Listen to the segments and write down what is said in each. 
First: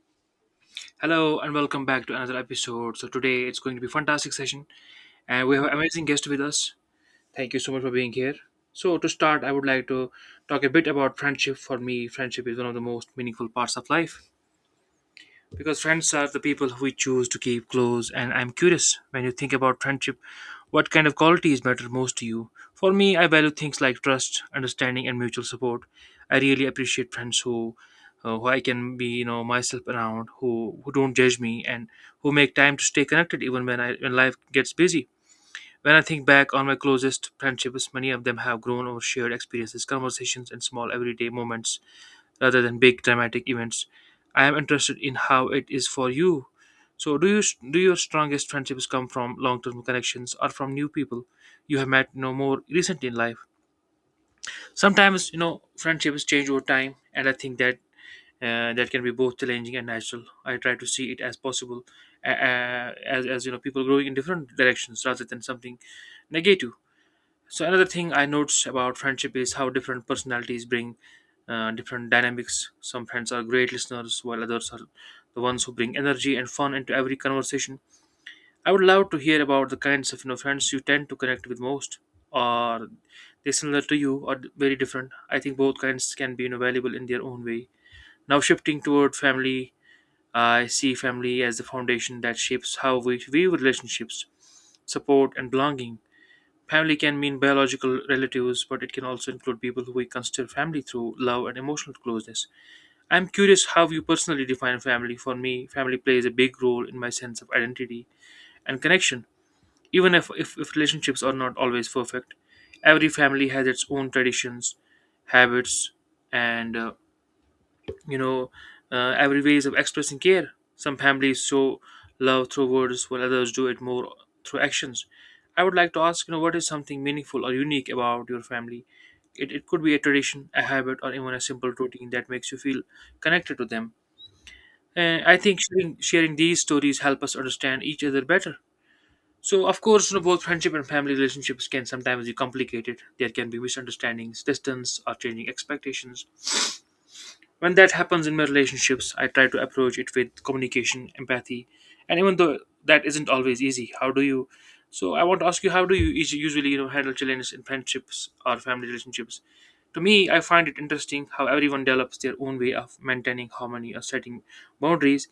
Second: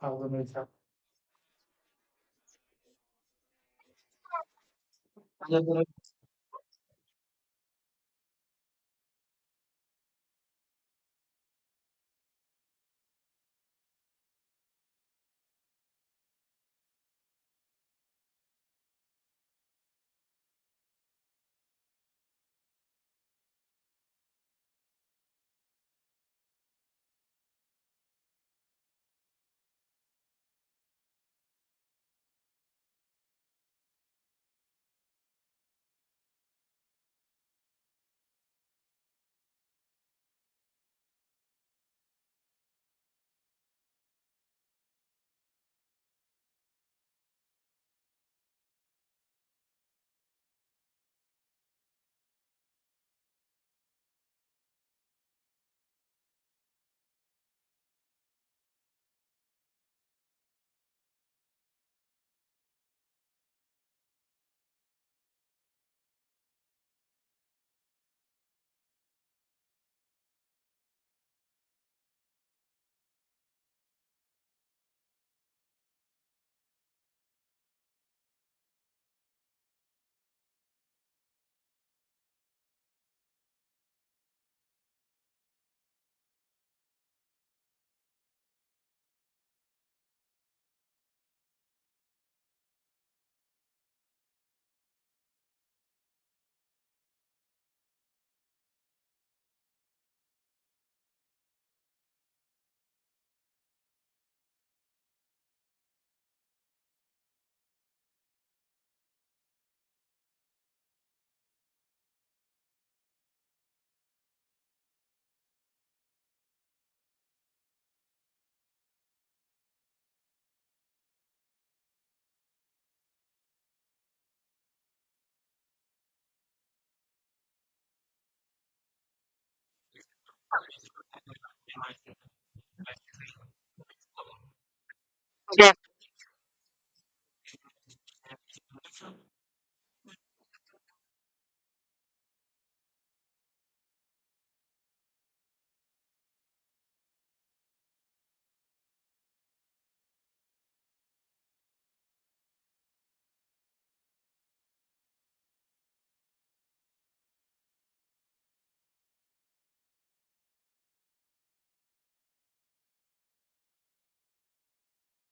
Uh, so, uh, Hello and welcome back to another episode. So today it's going to be a fantastic session and we you have know, amazing guest with us. Thank you so much for being here. So to start, I would like to talk a bit about friendship. For me, friendship is one of the most meaningful parts of life because friends are the people who we choose to keep close, and I'm curious, when you think about friendship, what kind of qualities matter most to you? For me, I value things like trust, understanding, and mutual support. I really appreciate friends who I can be, you know, myself around, who don't judge me, and who make time to stay connected even when life gets busy. When I think back on my closest friendships, many of them have grown over shared experiences, conversations, and small everyday moments rather than big dramatic events. I am interested in how it is for you. So, do your strongest friendships come from long-term connections or from new people you have met, you know, more recently in life? Sometimes, you know, friendships change over time, and I think that can be both challenging and natural. I try to see it as possible, as you know, people growing in different directions rather than something negative. So another thing I notice about friendship is how different personalities bring different dynamics. Some friends are great listeners, while others are the ones who bring energy and fun into every conversation. I would love to hear about the kinds of, you know, friends you tend to connect with most, or they similar to you or very different. I think both kinds can be, you know, valuable in their own way. Now shifting toward family, I see family as the foundation that shapes how we view relationships, support, and belonging. Family can mean biological relatives, but it can also include people who we consider family through love and emotional closeness. I'm curious how you personally define family. For me, family plays a big role in my sense of identity and connection, even if relationships are not always perfect. Every family has its own traditions, habits, and you know, every ways of expressing care. Some families show love through words, while others do it more through actions. I would like to ask, you know, what is something meaningful or unique about your family? It could be a tradition, a habit, or even a simple routine that makes you feel connected to them. And I think sharing these stories help us understand each other better. So, of course, you know, both friendship and family relationships can sometimes be complicated. There can be misunderstandings, distance, or changing expectations. When that happens in my relationships, I try to approach it with communication, empathy, and even though that isn't always easy, how do you? So I want to ask you, how do you usually, you know, handle challenges in friendships or family relationships? To me, I find it interesting how everyone develops their own way of maintaining harmony or setting boundaries.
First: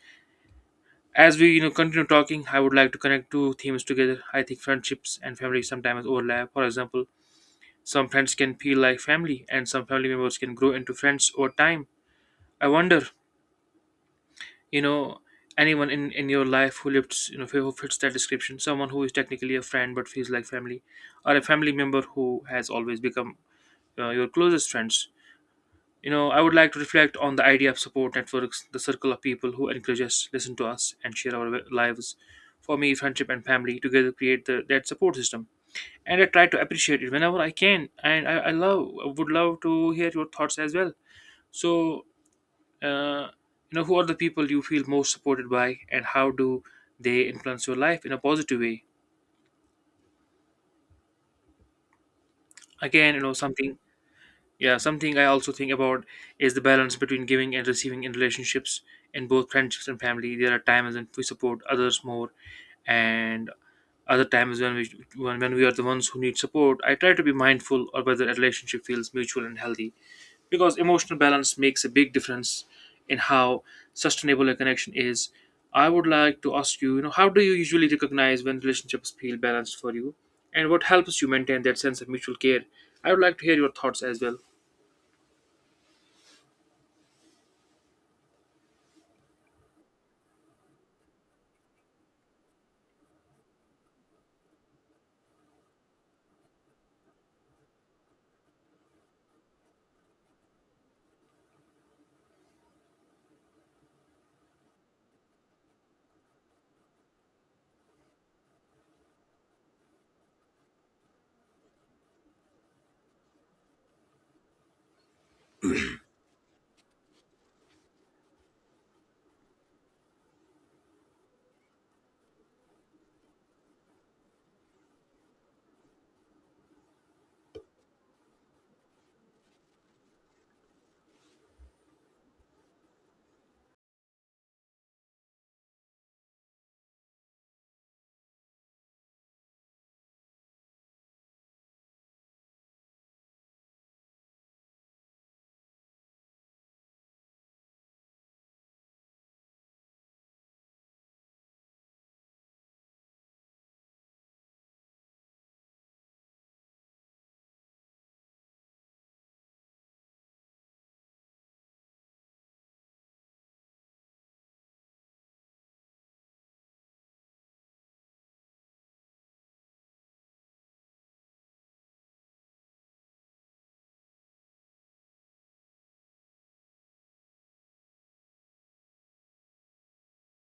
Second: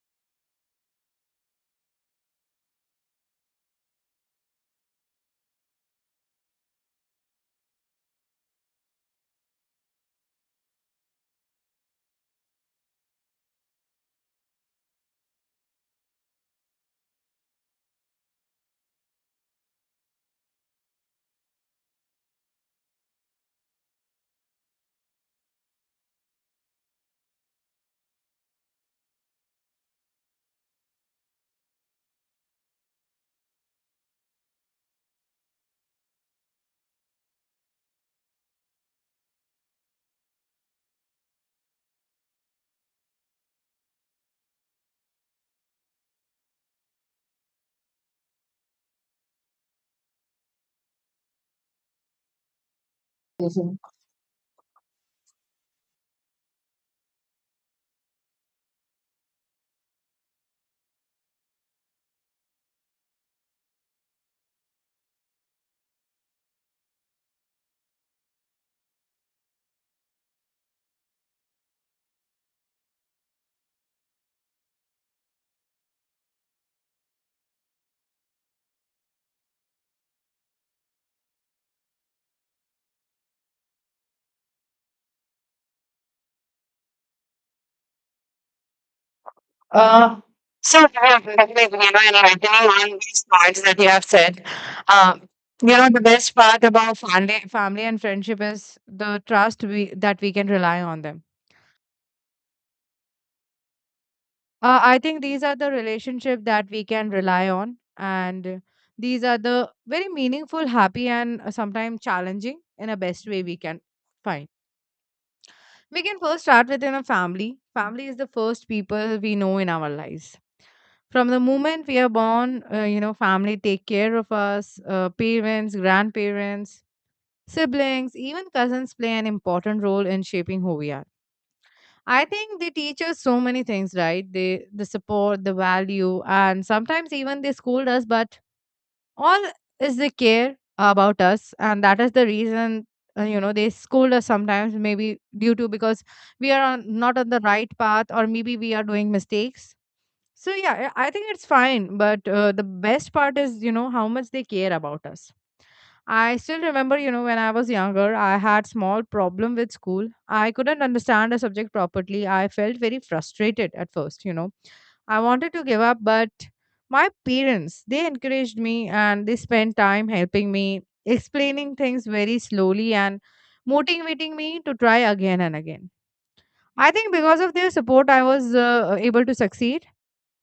As we, you know, continue talking, I would like to connect two themes together. I think friendships and family sometimes overlap. For example, some friends can feel like family, and some family members can grow into friends over time. I wonder, you know, anyone in your life who lives you know who fits that description, someone who is technically a friend but feels like family, or a family member who has always become your closest friends. You know, I would like to reflect on the idea of support networks, the circle of people who encourage us, listen to us, and share our lives. For me, friendship and family together create that support system, and I try to appreciate it whenever I can. And I would love to hear your thoughts as well. So uh, you know, who are the people you feel most supported by, and how do they influence your life in a positive way? Again, you know, something I also think about is the balance between giving and receiving in relationships. In both friendships and family, there are times when we support others more, and other times when we are the ones who need support. I try to be mindful of whether a relationship feels mutual and healthy because emotional balance makes a big difference in how sustainable a connection is. I would like to ask you, you know how do you usually recognize when relationships feel balanced for you, and what helps you maintain that sense of mutual care? I would like to hear your thoughts as well. in writing on these points that you have said, um, the best part about family and friendship is the trust we that we can rely on them. I think these are the relationship that we can rely on, and these are the very meaningful, happy, and sometimes challenging in a best way we can find. We can first start within a family. Family is the first people we know in our lives. From the moment we are born, family take care of us. Parents, grandparents, siblings, even cousins play an important role in shaping who we are. I think they teach us so many things, right? They the support, the value, and sometimes even they scold us, but all is they care about us, and that is the reason they scold us sometimes maybe due to because we are on, not on the right path, or maybe we are doing mistakes. So yeah, I think it's fine, but the best part is, you know, how much they care about us. I still remember, you know, when I was younger, I had small problem with school. I couldn't understand a subject properly. I felt very frustrated at first, you know. I wanted to give up, but my parents, they encouraged me, and they spent time helping me, explaining things very slowly and motivating me to try again and again. I think because of their support, I was able to succeed.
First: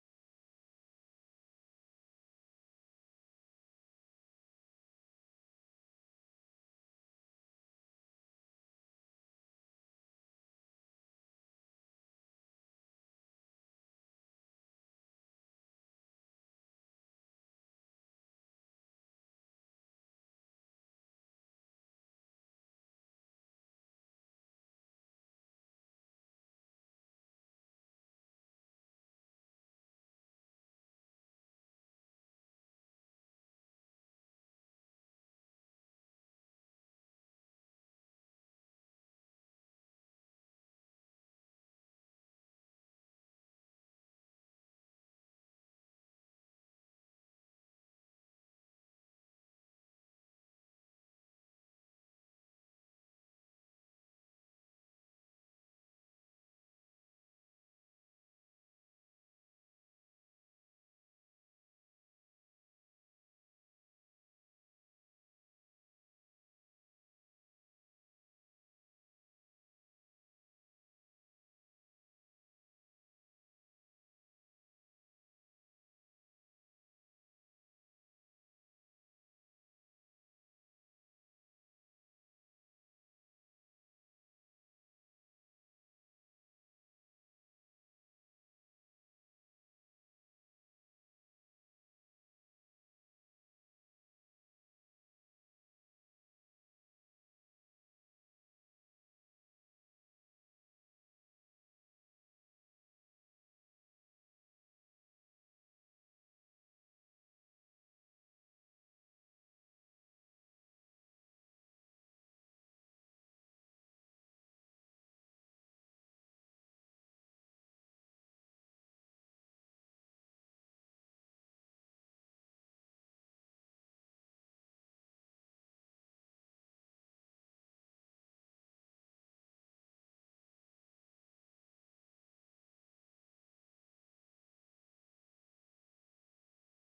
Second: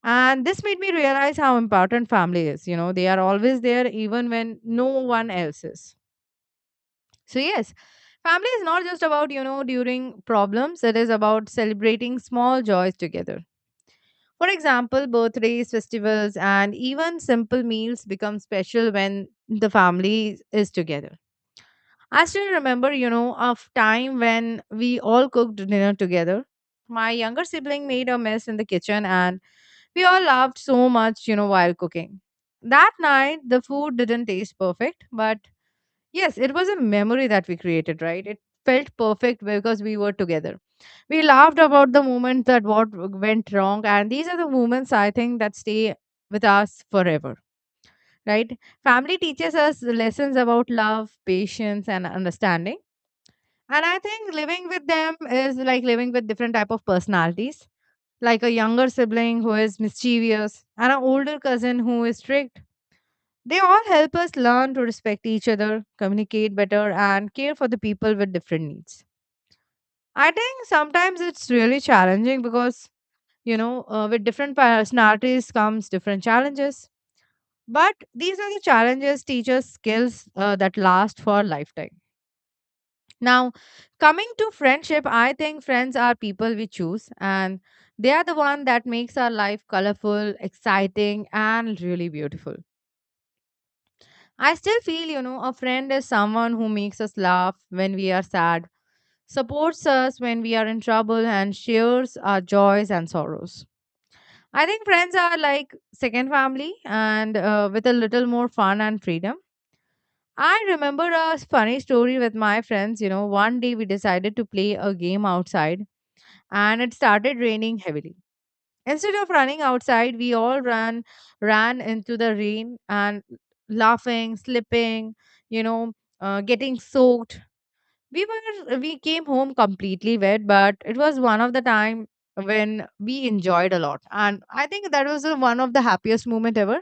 And this made me realize how important family is. You know, they are always there even when no one else is. So, yes, family is not just about, you know, during problems, it is about celebrating small joys together. For example, birthdays, festivals, and even simple meals become special when the family is together. I still remember, you know, of time when we all cooked dinner together. My younger sibling made a mess in the kitchen, and we all laughed so much, you know, while cooking. That night, the food didn't taste perfect, but yes, it was a memory that we created, right? It felt perfect because we were together. We laughed about the moment that what went wrong, and these are the moments I think that stay with us forever, right? Family teaches us the lessons about love, patience, and understanding. And I think living with them is like living with different type of personalities, like a younger sibling who is mischievous and an older cousin who is strict. They all help us learn to respect each other, communicate better, and care for the people with different needs. I think sometimes it's really challenging because, with different personalities comes different challenges. But these are the challenges teach us skills that last for a lifetime. Now, coming to friendship, I think friends are people we choose, and they are the one that makes our life colorful, exciting, and really beautiful. I still feel, you know, a friend is someone who makes us laugh when we are sad, supports us when we are in trouble, and shares our joys and sorrows. I think friends are like second family, and with a little more fun and freedom. I remember a funny story with my friends. You know, one day we decided to play a game outside, and it started raining heavily. Instead of running outside, we all ran into the rain and laughing, slipping, you know, getting soaked. We came home completely wet, but it was one of the time when we enjoyed a lot, and I think that was the one of the happiest moment ever.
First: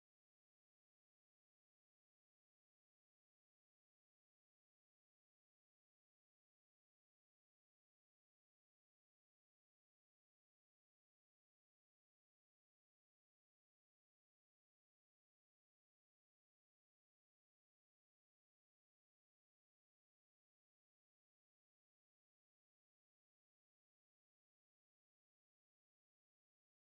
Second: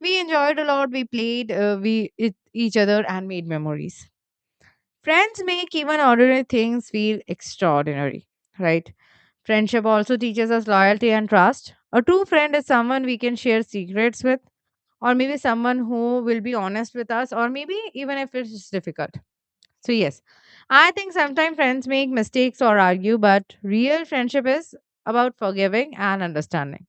We enjoyed a lot. We played, we it, each other, and made memories. Friends make even ordinary things feel extraordinary, right? Friendship also teaches us loyalty and trust. A true friend is someone we can share secrets with, or maybe someone who will be honest with us, or maybe even if it's difficult. So, yes, I think sometimes friends make mistakes or argue, but real friendship is about forgiving and understanding.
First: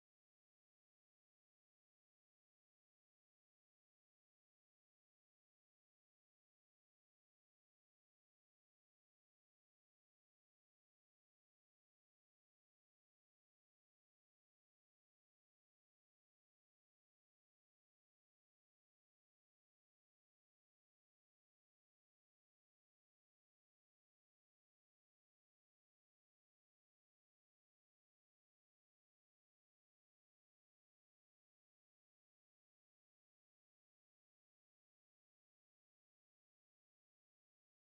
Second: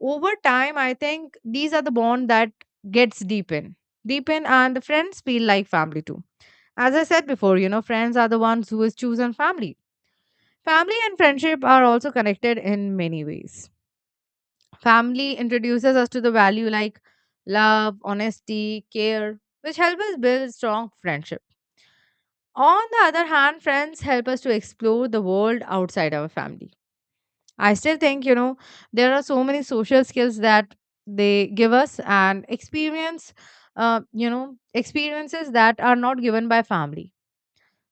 Over time, I think these are the bond that gets deepen. Deepen, and the friends feel like family too. As I said before, you know, friends are the ones who is chosen family. Family and friendship are also connected in many ways. Family introduces us to the value like love, honesty, care, which help us build strong friendship. On the other hand, friends help us to explore the world outside our family. I still think, you know, there are so many social skills that they give us and experience, you know, experiences that are not given by family.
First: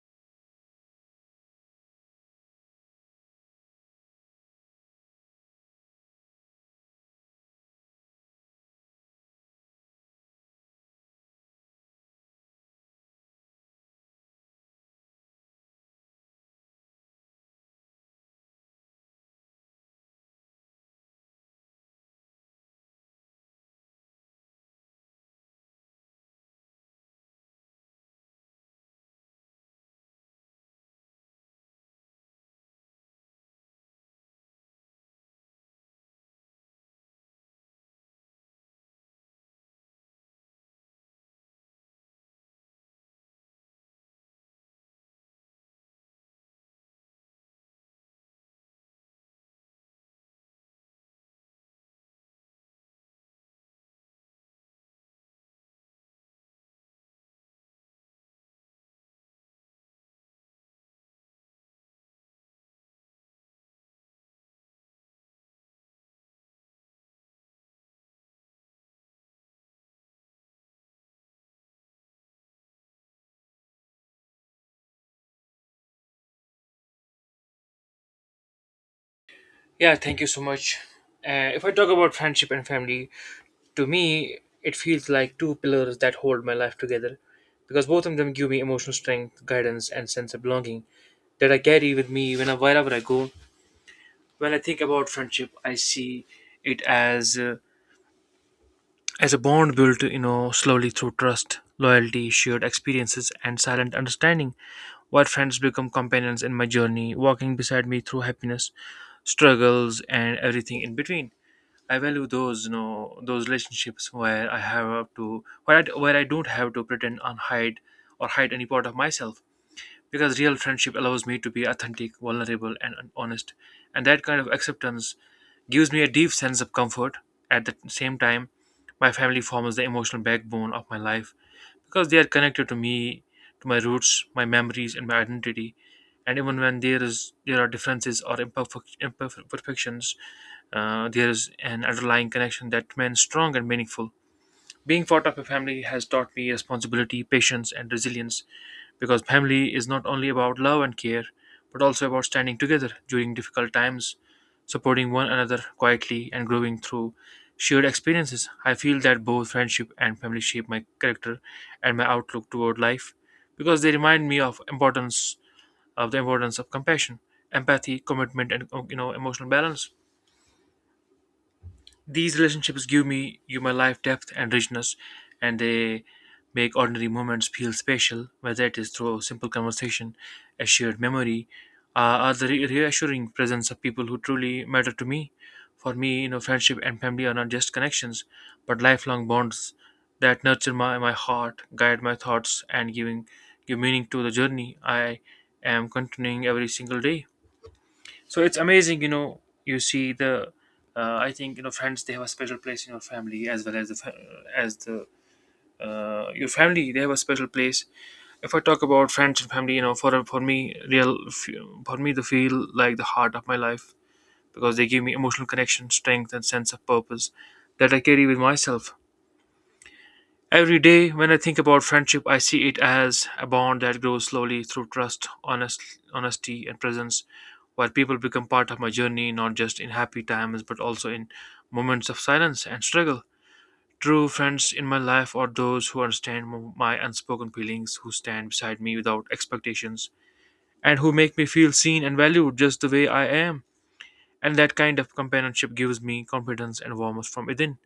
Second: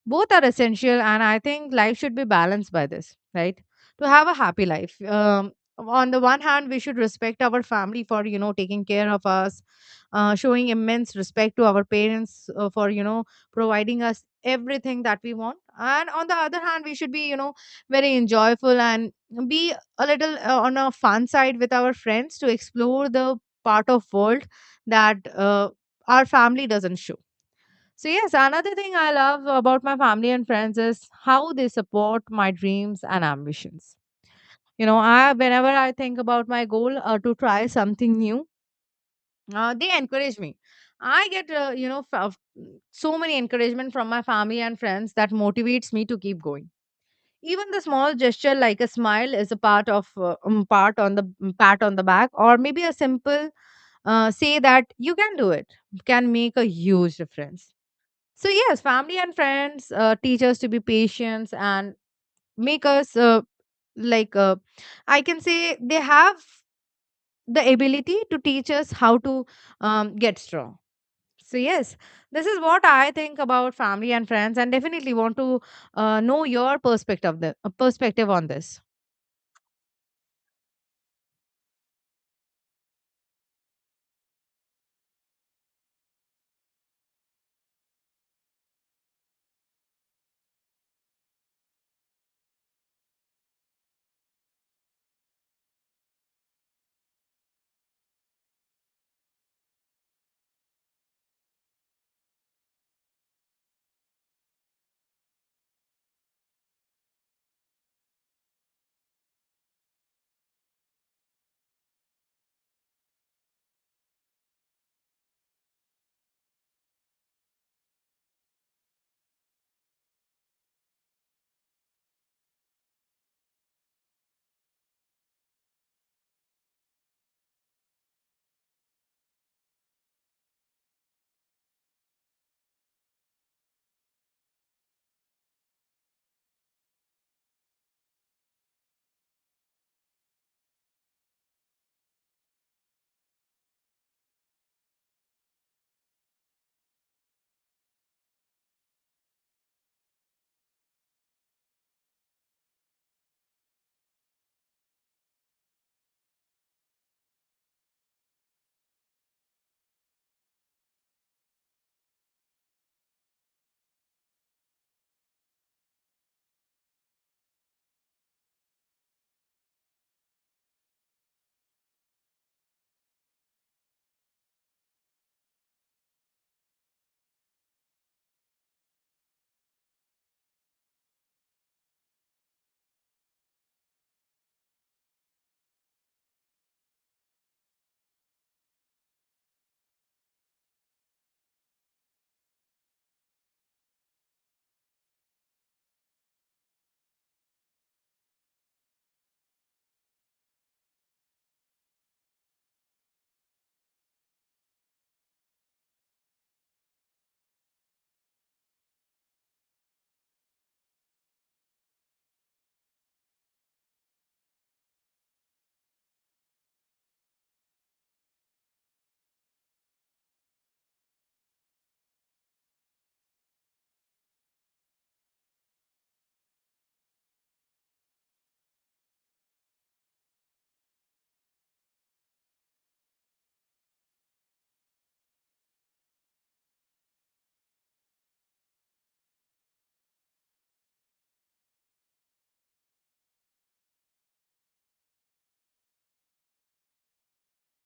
Both are essential, and I think life should be balanced by this, right? To have a happy life, on the one hand we should respect our family for, you know, taking care of us, showing immense respect to our parents, for, you know, providing us everything that we want, and on the other hand we should be, you know, very enjoyable and be a little, on a fun side with our friends to explore the part of world that our family doesn't show. So, yes, another thing I love about my family and friends is how they support my dreams and ambitions. You know, I whenever I think about my goal to try something new, they encourage me. I get so many encouragement from my family and friends that motivates me to keep going. Even the small gesture like a smile is a part of part on the pat on the back, or maybe a simple say that you can do it can make a huge difference. So yes, family and friends teach us to be patient and make us like uh, I can say they have the ability to teach us how to get strong. So yes, this is what I think about family and friends, and definitely want to know your perspective of the perspective on this. Yeah, thank you so much. If I talk about friendship and family, to me it feels like two pillars that hold my life together because both of them give me emotional strength, guidance, and sense of belonging that I carry with me wherever I go. When I think about friendship, I see it as a bond built, you know, slowly through trust, loyalty, shared experiences, and silent understanding. While friends become companions in my journey, walking beside me through happiness, struggles, and everything in between. I value those relationships where I don't have to pretend and hide or hide any part of myself. Because real friendship allows me to be authentic, vulnerable, and honest, and that kind of acceptance gives me a deep sense of comfort. At the same time, my family forms the emotional backbone of my life because they are connected to me, to my roots, my memories, and my identity. And even when there are differences or imperfections, there is an underlying connection that remains strong and meaningful. Being part of a family has taught me responsibility, patience, and resilience because family is not only about love and care but also about standing together during difficult times, supporting one another quietly, and growing through shared experiences. I feel that both friendship and family shape my character and my outlook toward life because they remind me of importance of the importance of compassion, empathy, commitment, and, you know, emotional balance. These relationships give me you my life depth and richness, and they make ordinary moments feel special, whether it is through a simple conversation, a shared memory, or the reassuring presence of people who truly matter to me. For me, you know, friendship and family are not just connections, but lifelong bonds that nurture my heart, guide my thoughts, and giving give meaning to the journey I am continuing every single day. So it's amazing, you know, you see the I think, you know, friends, they have a special place in your family, as well as the your family, they have a special place. If I talk about friends and family, real for me, they feel like the heart of my life because they give me emotional connection, strength, and sense of purpose that I carry with myself every day. When I think about friendship, I see it as a bond that grows slowly through trust, honesty, and presence, where people become part of my journey, not just in happy times, but also in moments of silence and struggle. True friends in my life are those who understand my unspoken feelings, who stand beside me without expectations, and who make me feel seen and valued just the way I am. And that kind of companionship gives me confidence and warmth from within.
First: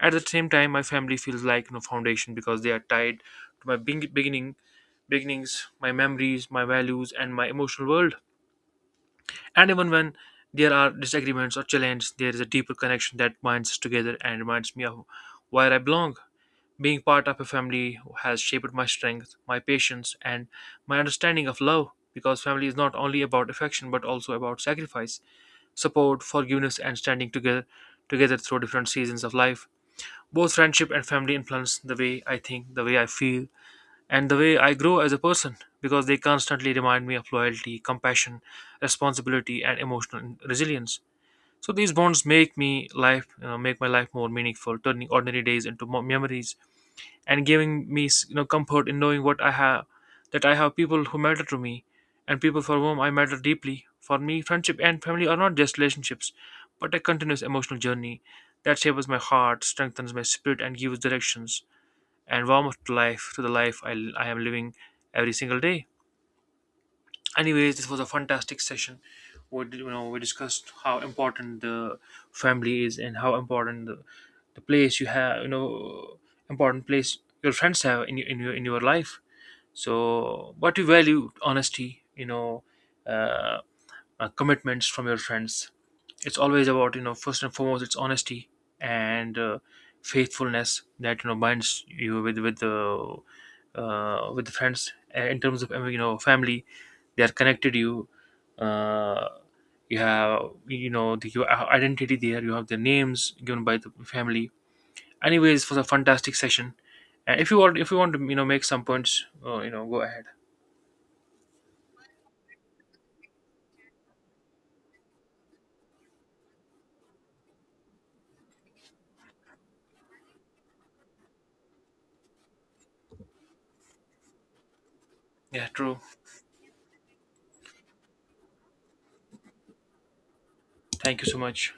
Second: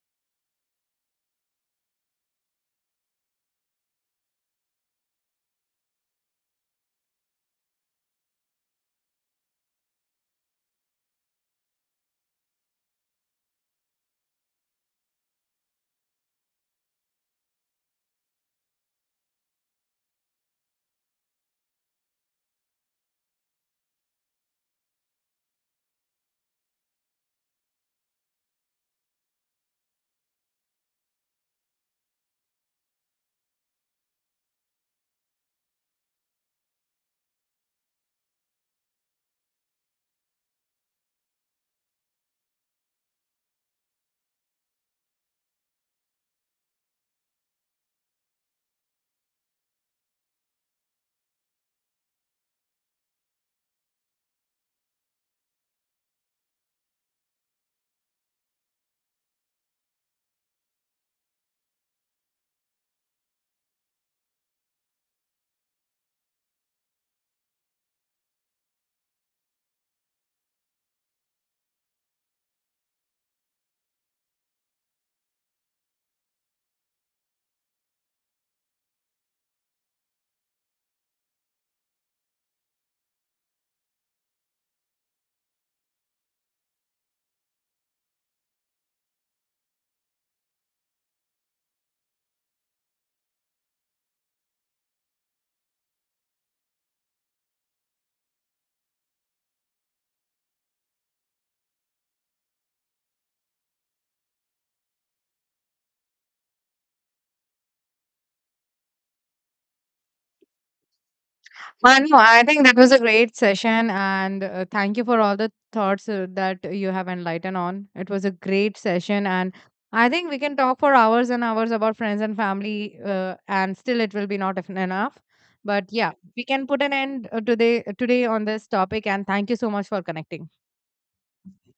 At the same time, my family feels like no foundation because they are tied to my beginnings, my memories, my values, and my emotional world. And even when there are disagreements or challenges, there is a deeper connection that binds us together and reminds me of where I belong. Being part of a family has shaped my strength, my patience, and my understanding of love because family is not only about affection but also about sacrifice, support, forgiveness, and standing together through different seasons of life. Both friendship and family influence the way I think, the way I feel, and the way I grow as a person because they constantly remind me of loyalty, compassion, responsibility, and emotional resilience. So these bonds make me life, you know, make my life more meaningful, turning ordinary days into more memories and giving me, you know, comfort in knowing what I have that I have people who matter to me and people for whom I matter deeply. For me, friendship and family are not just relationships, but a continuous emotional journey that shapes my heart, strengthens my spirit, and gives directions and warmth to the life I am living every single day. Anyways, this was a fantastic session. We discussed how important the family is, and how important the place you have, you know, important place your friends have in your life. So what you value, honesty, you know, uh, commitments from your friends. It's always about, you know, first and foremost, it's honesty and faithfulness that, you know, binds you with the, with the friends. In terms of, you know, family, they are connected, uh, you have, you know, your identity there, you have the names given by the family. Anyways, for the fantastic session, and if you want, to, you know, make some points, you know, go ahead. No, I think that was a great session, and thank you for all the thoughts that you have enlightened on. It was a great session, and I think we can talk for hours and hours about friends and family, and still it will be not enough. Yeah, But true. yeah, we can put an end today on this topic, and thank you so much for connecting. Thank you so much.